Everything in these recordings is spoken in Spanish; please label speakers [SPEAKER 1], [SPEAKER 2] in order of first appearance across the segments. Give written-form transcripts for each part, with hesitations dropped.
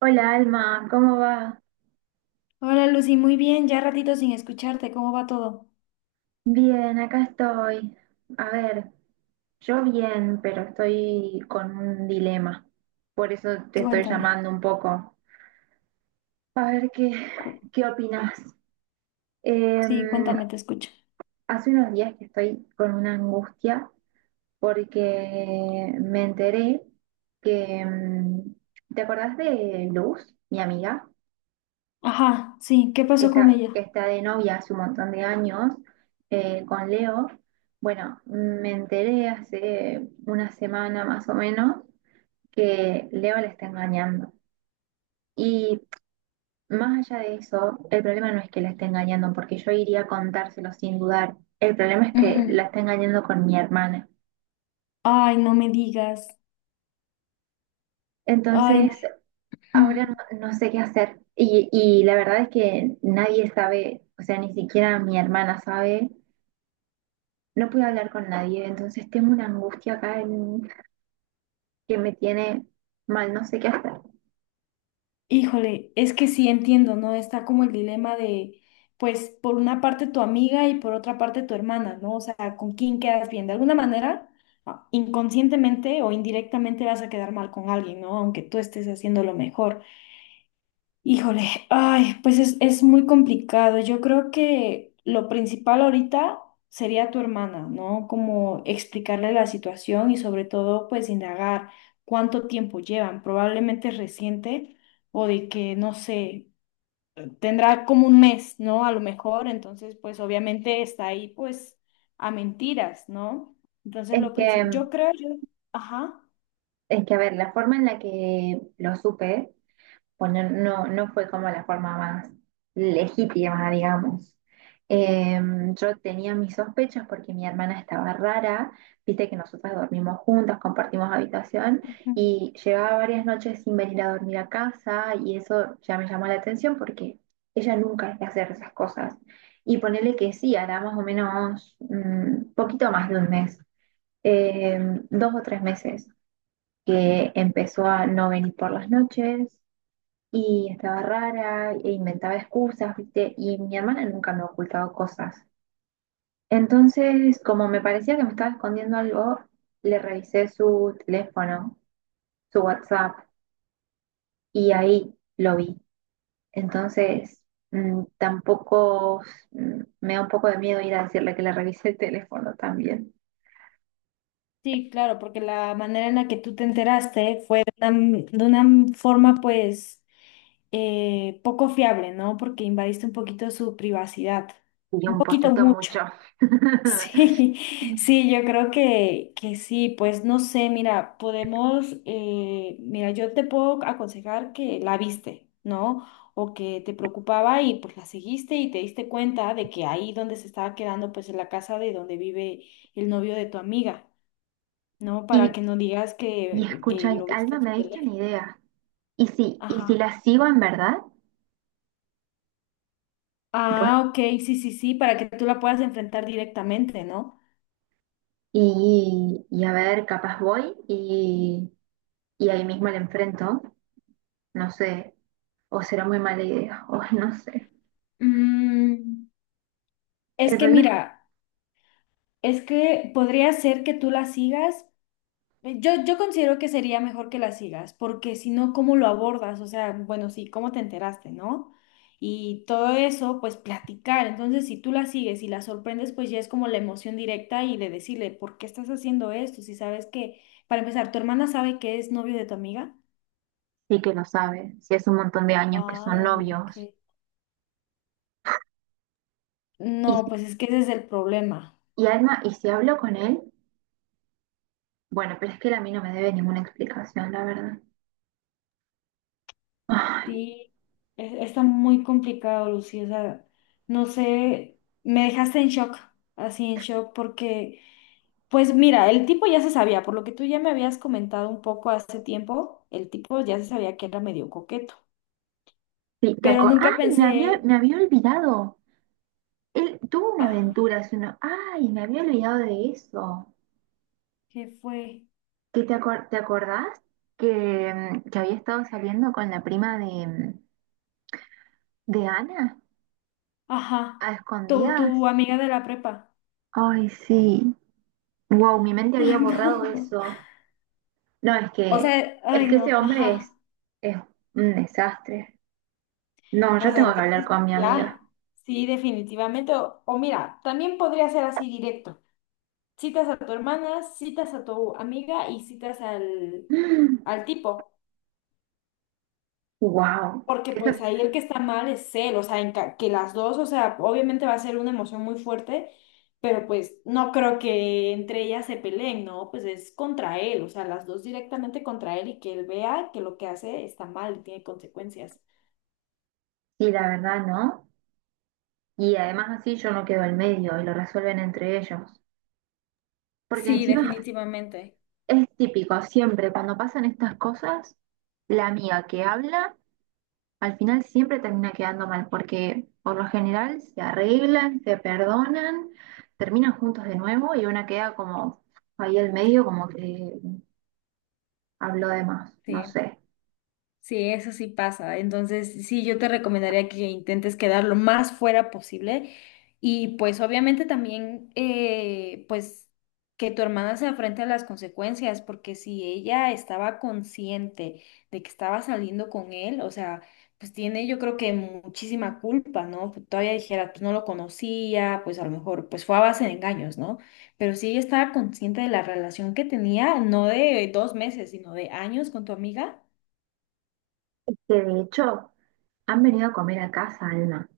[SPEAKER 1] Hola Alma, ¿cómo va?
[SPEAKER 2] Hola Lucy, muy bien, ya ratito sin escucharte, ¿cómo va todo?
[SPEAKER 1] Bien, acá estoy. A ver, yo bien, pero estoy con un dilema. Por eso te estoy
[SPEAKER 2] Cuéntame.
[SPEAKER 1] llamando un poco. A ver qué,
[SPEAKER 2] Cu-
[SPEAKER 1] qué opinás.
[SPEAKER 2] Sí,
[SPEAKER 1] Em,
[SPEAKER 2] cuéntame, te escucho.
[SPEAKER 1] Hace unos días que estoy con una angustia porque me enteré que ¿te acordás de Luz, mi amiga?
[SPEAKER 2] Ajá, sí, ¿qué
[SPEAKER 1] que
[SPEAKER 2] pasó con
[SPEAKER 1] está,
[SPEAKER 2] ella?
[SPEAKER 1] que está de novia hace un montón de años con Leo. Bueno, me enteré hace una semana más o menos que Leo la está engañando. Y más allá de eso, el problema no es que la esté engañando, porque yo iría a contárselo sin dudar. El problema es que la
[SPEAKER 2] Ujú.
[SPEAKER 1] está engañando con mi hermana.
[SPEAKER 2] Ay, no me digas. Ay, no.
[SPEAKER 1] Entonces, ahora
[SPEAKER 2] Mm.
[SPEAKER 1] no sé qué hacer. Y la verdad es que nadie sabe, o sea, ni siquiera mi hermana sabe, no pude hablar con nadie, entonces tengo una angustia acá en- que me tiene mal, no sé qué hacer.
[SPEAKER 2] Híjole, es que sí entiendo, ¿no? Está como el dilema de, pues, por una parte tu amiga y por otra parte tu hermana, ¿no? O sea, ¿con quién quedas bien? De alguna manera, ah, inconscientemente o indirectamente vas a quedar mal con alguien, ¿no? Aunque tú estés haciendo lo mejor. Híjole, ay, pues es muy complicado. Yo creo que lo principal ahorita sería tu hermana, ¿no? Como explicarle la situación y sobre todo, pues indagar cuánto tiempo llevan. Probablemente es reciente o de que, no sé, tendrá como un mes, ¿no? A lo mejor, entonces, pues obviamente está ahí, pues, a mentiras, ¿no? Entonces,
[SPEAKER 1] Es
[SPEAKER 2] lo principal,
[SPEAKER 1] que,
[SPEAKER 2] yo creo, yo, ajá.
[SPEAKER 1] es que, a ver, la forma en la que lo supe, bueno, no, no fue como la forma más legítima, digamos. Eh, yo tenía mis sospechas porque mi hermana estaba rara, viste que nosotras dormimos juntas, compartimos habitación y llevaba varias noches sin venir a dormir a casa y eso ya me llamó la atención porque ella nunca es de hacer esas cosas. Y ponerle que sí, hará más o menos un poquito más de un mes, eh, dos o tres meses que empezó a no venir por las noches y estaba rara e inventaba excusas, ¿viste? Y mi hermana nunca me ha ocultado cosas. Entonces, como me parecía que me estaba escondiendo algo, le revisé su teléfono, su WhatsApp, y ahí lo vi. Entonces, tampoco me da un poco de miedo ir a decirle que le revisé el teléfono también.
[SPEAKER 2] Sí, claro, porque la manera en la que tú te enteraste fue de una forma pues poco fiable, ¿no? Porque invadiste un poquito su privacidad,
[SPEAKER 1] Y
[SPEAKER 2] un
[SPEAKER 1] un
[SPEAKER 2] poquito
[SPEAKER 1] poquito
[SPEAKER 2] mucho.
[SPEAKER 1] mucho.
[SPEAKER 2] Sí, sí, yo creo que sí, pues no sé, mira, podemos, mira, yo te puedo aconsejar que la viste, ¿no? O que te preocupaba y pues la seguiste y te diste cuenta de que ahí donde se estaba quedando pues en la casa de donde vive el novio de tu amiga, ¿no? Para
[SPEAKER 1] Y,
[SPEAKER 2] que no digas
[SPEAKER 1] y
[SPEAKER 2] que
[SPEAKER 1] escucha,
[SPEAKER 2] lo viste
[SPEAKER 1] Alma,
[SPEAKER 2] en su
[SPEAKER 1] me diste
[SPEAKER 2] teléfono.
[SPEAKER 1] una idea. Y si
[SPEAKER 2] Ajá.
[SPEAKER 1] la sigo en verdad?
[SPEAKER 2] Ah, ok, sí, sí, sí, para que tú la puedas enfrentar directamente, ¿no?
[SPEAKER 1] Y a ver, capaz voy y ahí mismo le enfrento, no sé, o será muy mala idea, o no sé.
[SPEAKER 2] Mm, es
[SPEAKER 1] El
[SPEAKER 2] que
[SPEAKER 1] problema es
[SPEAKER 2] mira, es que podría ser que tú la sigas. Yo considero que sería mejor que la sigas, porque si no, ¿cómo lo abordas? O sea, bueno, sí, ¿cómo te enteraste, no? Y todo eso, pues platicar. Entonces, si tú la sigues y la sorprendes, pues ya es como la emoción directa y de decirle, ¿por qué estás haciendo esto? Si sabes que, para empezar, ¿tu hermana sabe que es novio de tu amiga?
[SPEAKER 1] sí que lo sabe, si hace un montón de años que son
[SPEAKER 2] Ay,
[SPEAKER 1] novios.
[SPEAKER 2] ok.
[SPEAKER 1] Y, si-
[SPEAKER 2] No, pues es que ese es el problema.
[SPEAKER 1] y Alma, ¿y si hablo con él? Bueno, pero es que él a mí no me debe ninguna explicación, la verdad. Ay,
[SPEAKER 2] Sí, está muy complicado, Lucy. O sea, no sé, me dejaste en shock, así en shock, porque, pues mira, el tipo ya se sabía, por lo que tú ya me habías comentado un poco hace tiempo, el tipo ya se sabía que era medio coqueto,
[SPEAKER 1] sí, te
[SPEAKER 2] pero
[SPEAKER 1] aco-
[SPEAKER 2] nunca
[SPEAKER 1] ¡ay! Me había,
[SPEAKER 2] pensé,
[SPEAKER 1] me había olvidado. Él tuvo una
[SPEAKER 2] ajá,
[SPEAKER 1] aventura hace uno. ¡Ay! Me había olvidado de eso.
[SPEAKER 2] ¿qué fue?
[SPEAKER 1] ¿Qué te acor- te acordás? Que, que había estado saliendo con la prima de. ¿De Ana?
[SPEAKER 2] Ajá,
[SPEAKER 1] ¿A
[SPEAKER 2] tu,
[SPEAKER 1] escondidas?
[SPEAKER 2] tu amiga de la prepa.
[SPEAKER 1] Ay, sí. Wow, mi mente
[SPEAKER 2] Ay,
[SPEAKER 1] había borrado
[SPEAKER 2] no.
[SPEAKER 1] eso. No, es
[SPEAKER 2] O
[SPEAKER 1] que,
[SPEAKER 2] sea, ay,
[SPEAKER 1] es que ese
[SPEAKER 2] no,
[SPEAKER 1] hombre
[SPEAKER 2] ajá.
[SPEAKER 1] es un desastre. No, yo
[SPEAKER 2] O sea,
[SPEAKER 1] tengo que hablar
[SPEAKER 2] entonces
[SPEAKER 1] con mi amiga.
[SPEAKER 2] ya, sí, definitivamente. O, mira, también podría ser así directo. Citas a tu hermana, citas a tu amiga y citas al tipo.
[SPEAKER 1] Wow.
[SPEAKER 2] Porque
[SPEAKER 1] Eso
[SPEAKER 2] pues ahí el que está mal es él, o sea, que las dos, o sea, obviamente va a ser una emoción muy fuerte, pero pues no creo que entre ellas se peleen, ¿no? Pues es contra él, o sea, las dos directamente contra él y que él vea que lo que hace está mal y tiene consecuencias.
[SPEAKER 1] sí, la verdad, ¿no? Y además así yo no quedo en medio y lo resuelven entre ellos. Porque
[SPEAKER 2] Sí,
[SPEAKER 1] encima
[SPEAKER 2] definitivamente.
[SPEAKER 1] es típico, siempre cuando pasan estas cosas, la amiga que habla al final siempre termina quedando mal, porque por lo general se arreglan, se perdonan, terminan juntos de nuevo y una queda como ahí al medio, como que habló de más, no
[SPEAKER 2] Sí.
[SPEAKER 1] sé.
[SPEAKER 2] Sí, eso sí pasa. Entonces, sí, yo te recomendaría que intentes quedar lo más fuera posible y pues obviamente también, pues que tu hermana se afrente a las consecuencias, porque si ella estaba consciente de que estaba saliendo con él, o sea, pues tiene yo creo que muchísima culpa, ¿no? Pues, todavía dijera, pues no lo conocía, pues a lo mejor, pues fue a base de engaños, ¿no? Pero si ella estaba consciente de la relación que tenía, no de dos meses, sino de años con tu amiga,
[SPEAKER 1] Que de hecho han venido a comer a casa, Alma.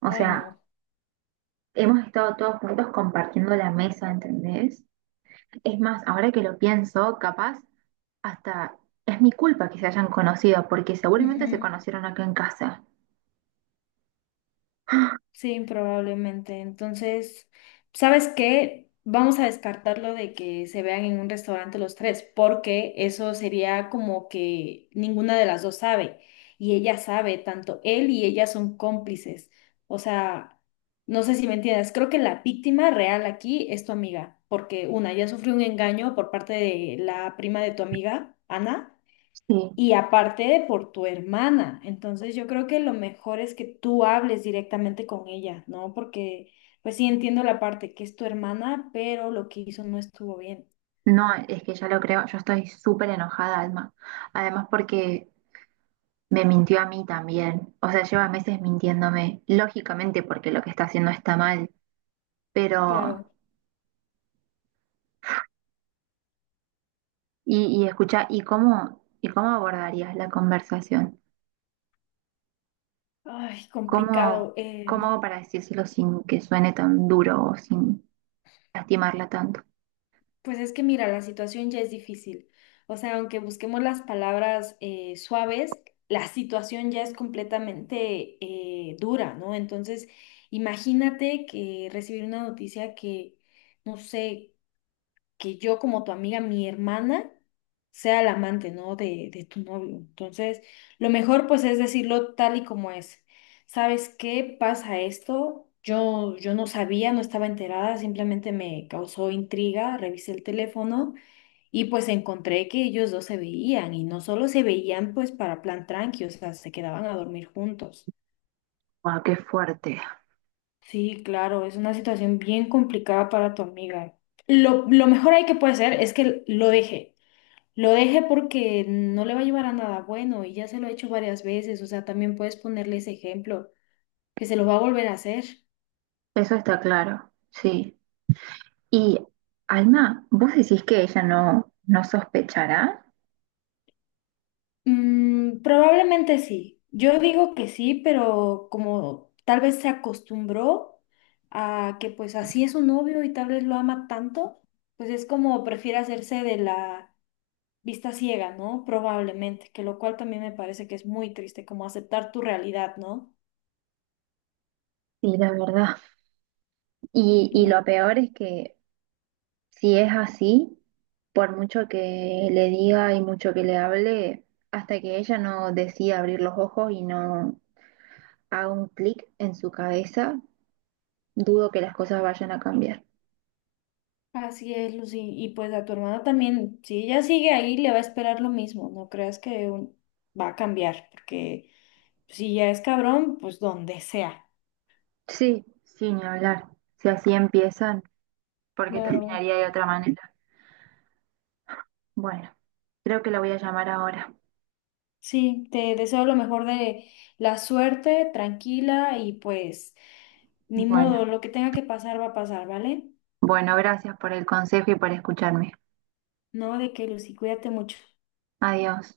[SPEAKER 1] O
[SPEAKER 2] ay
[SPEAKER 1] sea,
[SPEAKER 2] no.
[SPEAKER 1] hemos estado todos juntos compartiendo la mesa, ¿entendés? Es más, ahora que lo pienso, capaz hasta es mi culpa que se hayan conocido, porque seguramente se
[SPEAKER 2] Ujú,
[SPEAKER 1] conocieron acá en casa.
[SPEAKER 2] sí, probablemente. Entonces, ¿sabes qué? Vamos a descartarlo de que se vean en un restaurante los tres, porque eso sería como que ninguna de las dos sabe. Y ella sabe, tanto él y ella son cómplices. O sea, no sé si me entiendes. Creo que la víctima real aquí es tu amiga, porque una, ya sufrió un engaño por parte de la prima de tu amiga, Ana.
[SPEAKER 1] Sí.
[SPEAKER 2] Y aparte de por tu hermana, entonces yo creo que lo mejor es que tú hables directamente con ella, ¿no? Porque, pues sí entiendo la parte que es tu hermana, pero lo que hizo no estuvo bien.
[SPEAKER 1] No, es que ya lo creo, yo estoy súper enojada, Alma. Además porque me mintió a mí también. O sea, lleva meses mintiéndome, lógicamente porque lo que está haciendo está mal. Pero,
[SPEAKER 2] Claro,
[SPEAKER 1] y escucha, y cómo abordarías la conversación?
[SPEAKER 2] ay,
[SPEAKER 1] ¿Cómo,
[SPEAKER 2] complicado.
[SPEAKER 1] cómo hago para decírselo sin que suene tan duro o sin lastimarla tanto?
[SPEAKER 2] Pues es que mira, la situación ya es difícil. O sea, aunque busquemos las palabras suaves, la situación ya es completamente dura, ¿no? Entonces, imagínate que recibir una noticia que no sé, que yo como tu amiga, mi hermana, sea la amante, ¿no? De tu novio. Entonces, lo mejor pues es decirlo tal y como es. ¿Sabes qué pasa esto? Yo no sabía, no estaba enterada, simplemente me causó intriga, revisé el teléfono y pues encontré que ellos dos se veían y no solo se veían pues para plan tranqui, o sea, se quedaban a dormir juntos.
[SPEAKER 1] ¡Wow, qué fuerte!
[SPEAKER 2] Sí, claro, es una situación bien complicada para tu amiga. Lo mejor ahí que puede hacer es que lo deje. Lo deje porque no le va a llevar a nada bueno y ya se lo he hecho varias veces, o sea, también puedes ponerle ese ejemplo, que se lo va a volver a hacer.
[SPEAKER 1] Eso está claro, sí. Y Alma, ¿vos decís que ella no, no sospechará?
[SPEAKER 2] Mm, probablemente sí. Yo digo que sí, pero como tal vez se acostumbró a que pues así es su novio y tal vez lo ama tanto, pues es como prefiere hacerse de la vista ciega, ¿no? Probablemente, que lo cual también me parece que es muy triste, como aceptar tu realidad, ¿no?
[SPEAKER 1] Sí, la verdad. Y lo peor es que si es así, por mucho que le diga y mucho que le hable, hasta que ella no decida abrir los ojos y no haga un clic en su cabeza, dudo que las cosas vayan a cambiar.
[SPEAKER 2] Así es, Lucy. Y pues a tu hermana también, si ella sigue ahí, le va a esperar lo mismo. No creas que va a cambiar, porque si ya es cabrón, pues donde sea.
[SPEAKER 1] Sí, sí, ni hablar. Si así empiezan, porque
[SPEAKER 2] Claro.
[SPEAKER 1] terminaría de otra manera. Bueno, creo que la voy a llamar ahora.
[SPEAKER 2] Sí, te deseo lo mejor de la suerte, tranquila y pues ni modo,
[SPEAKER 1] Bueno,
[SPEAKER 2] lo que tenga que pasar va a pasar, ¿vale?
[SPEAKER 1] bueno, gracias por el consejo y por escucharme.
[SPEAKER 2] No, de que Lucy, cuídate mucho.
[SPEAKER 1] Adiós.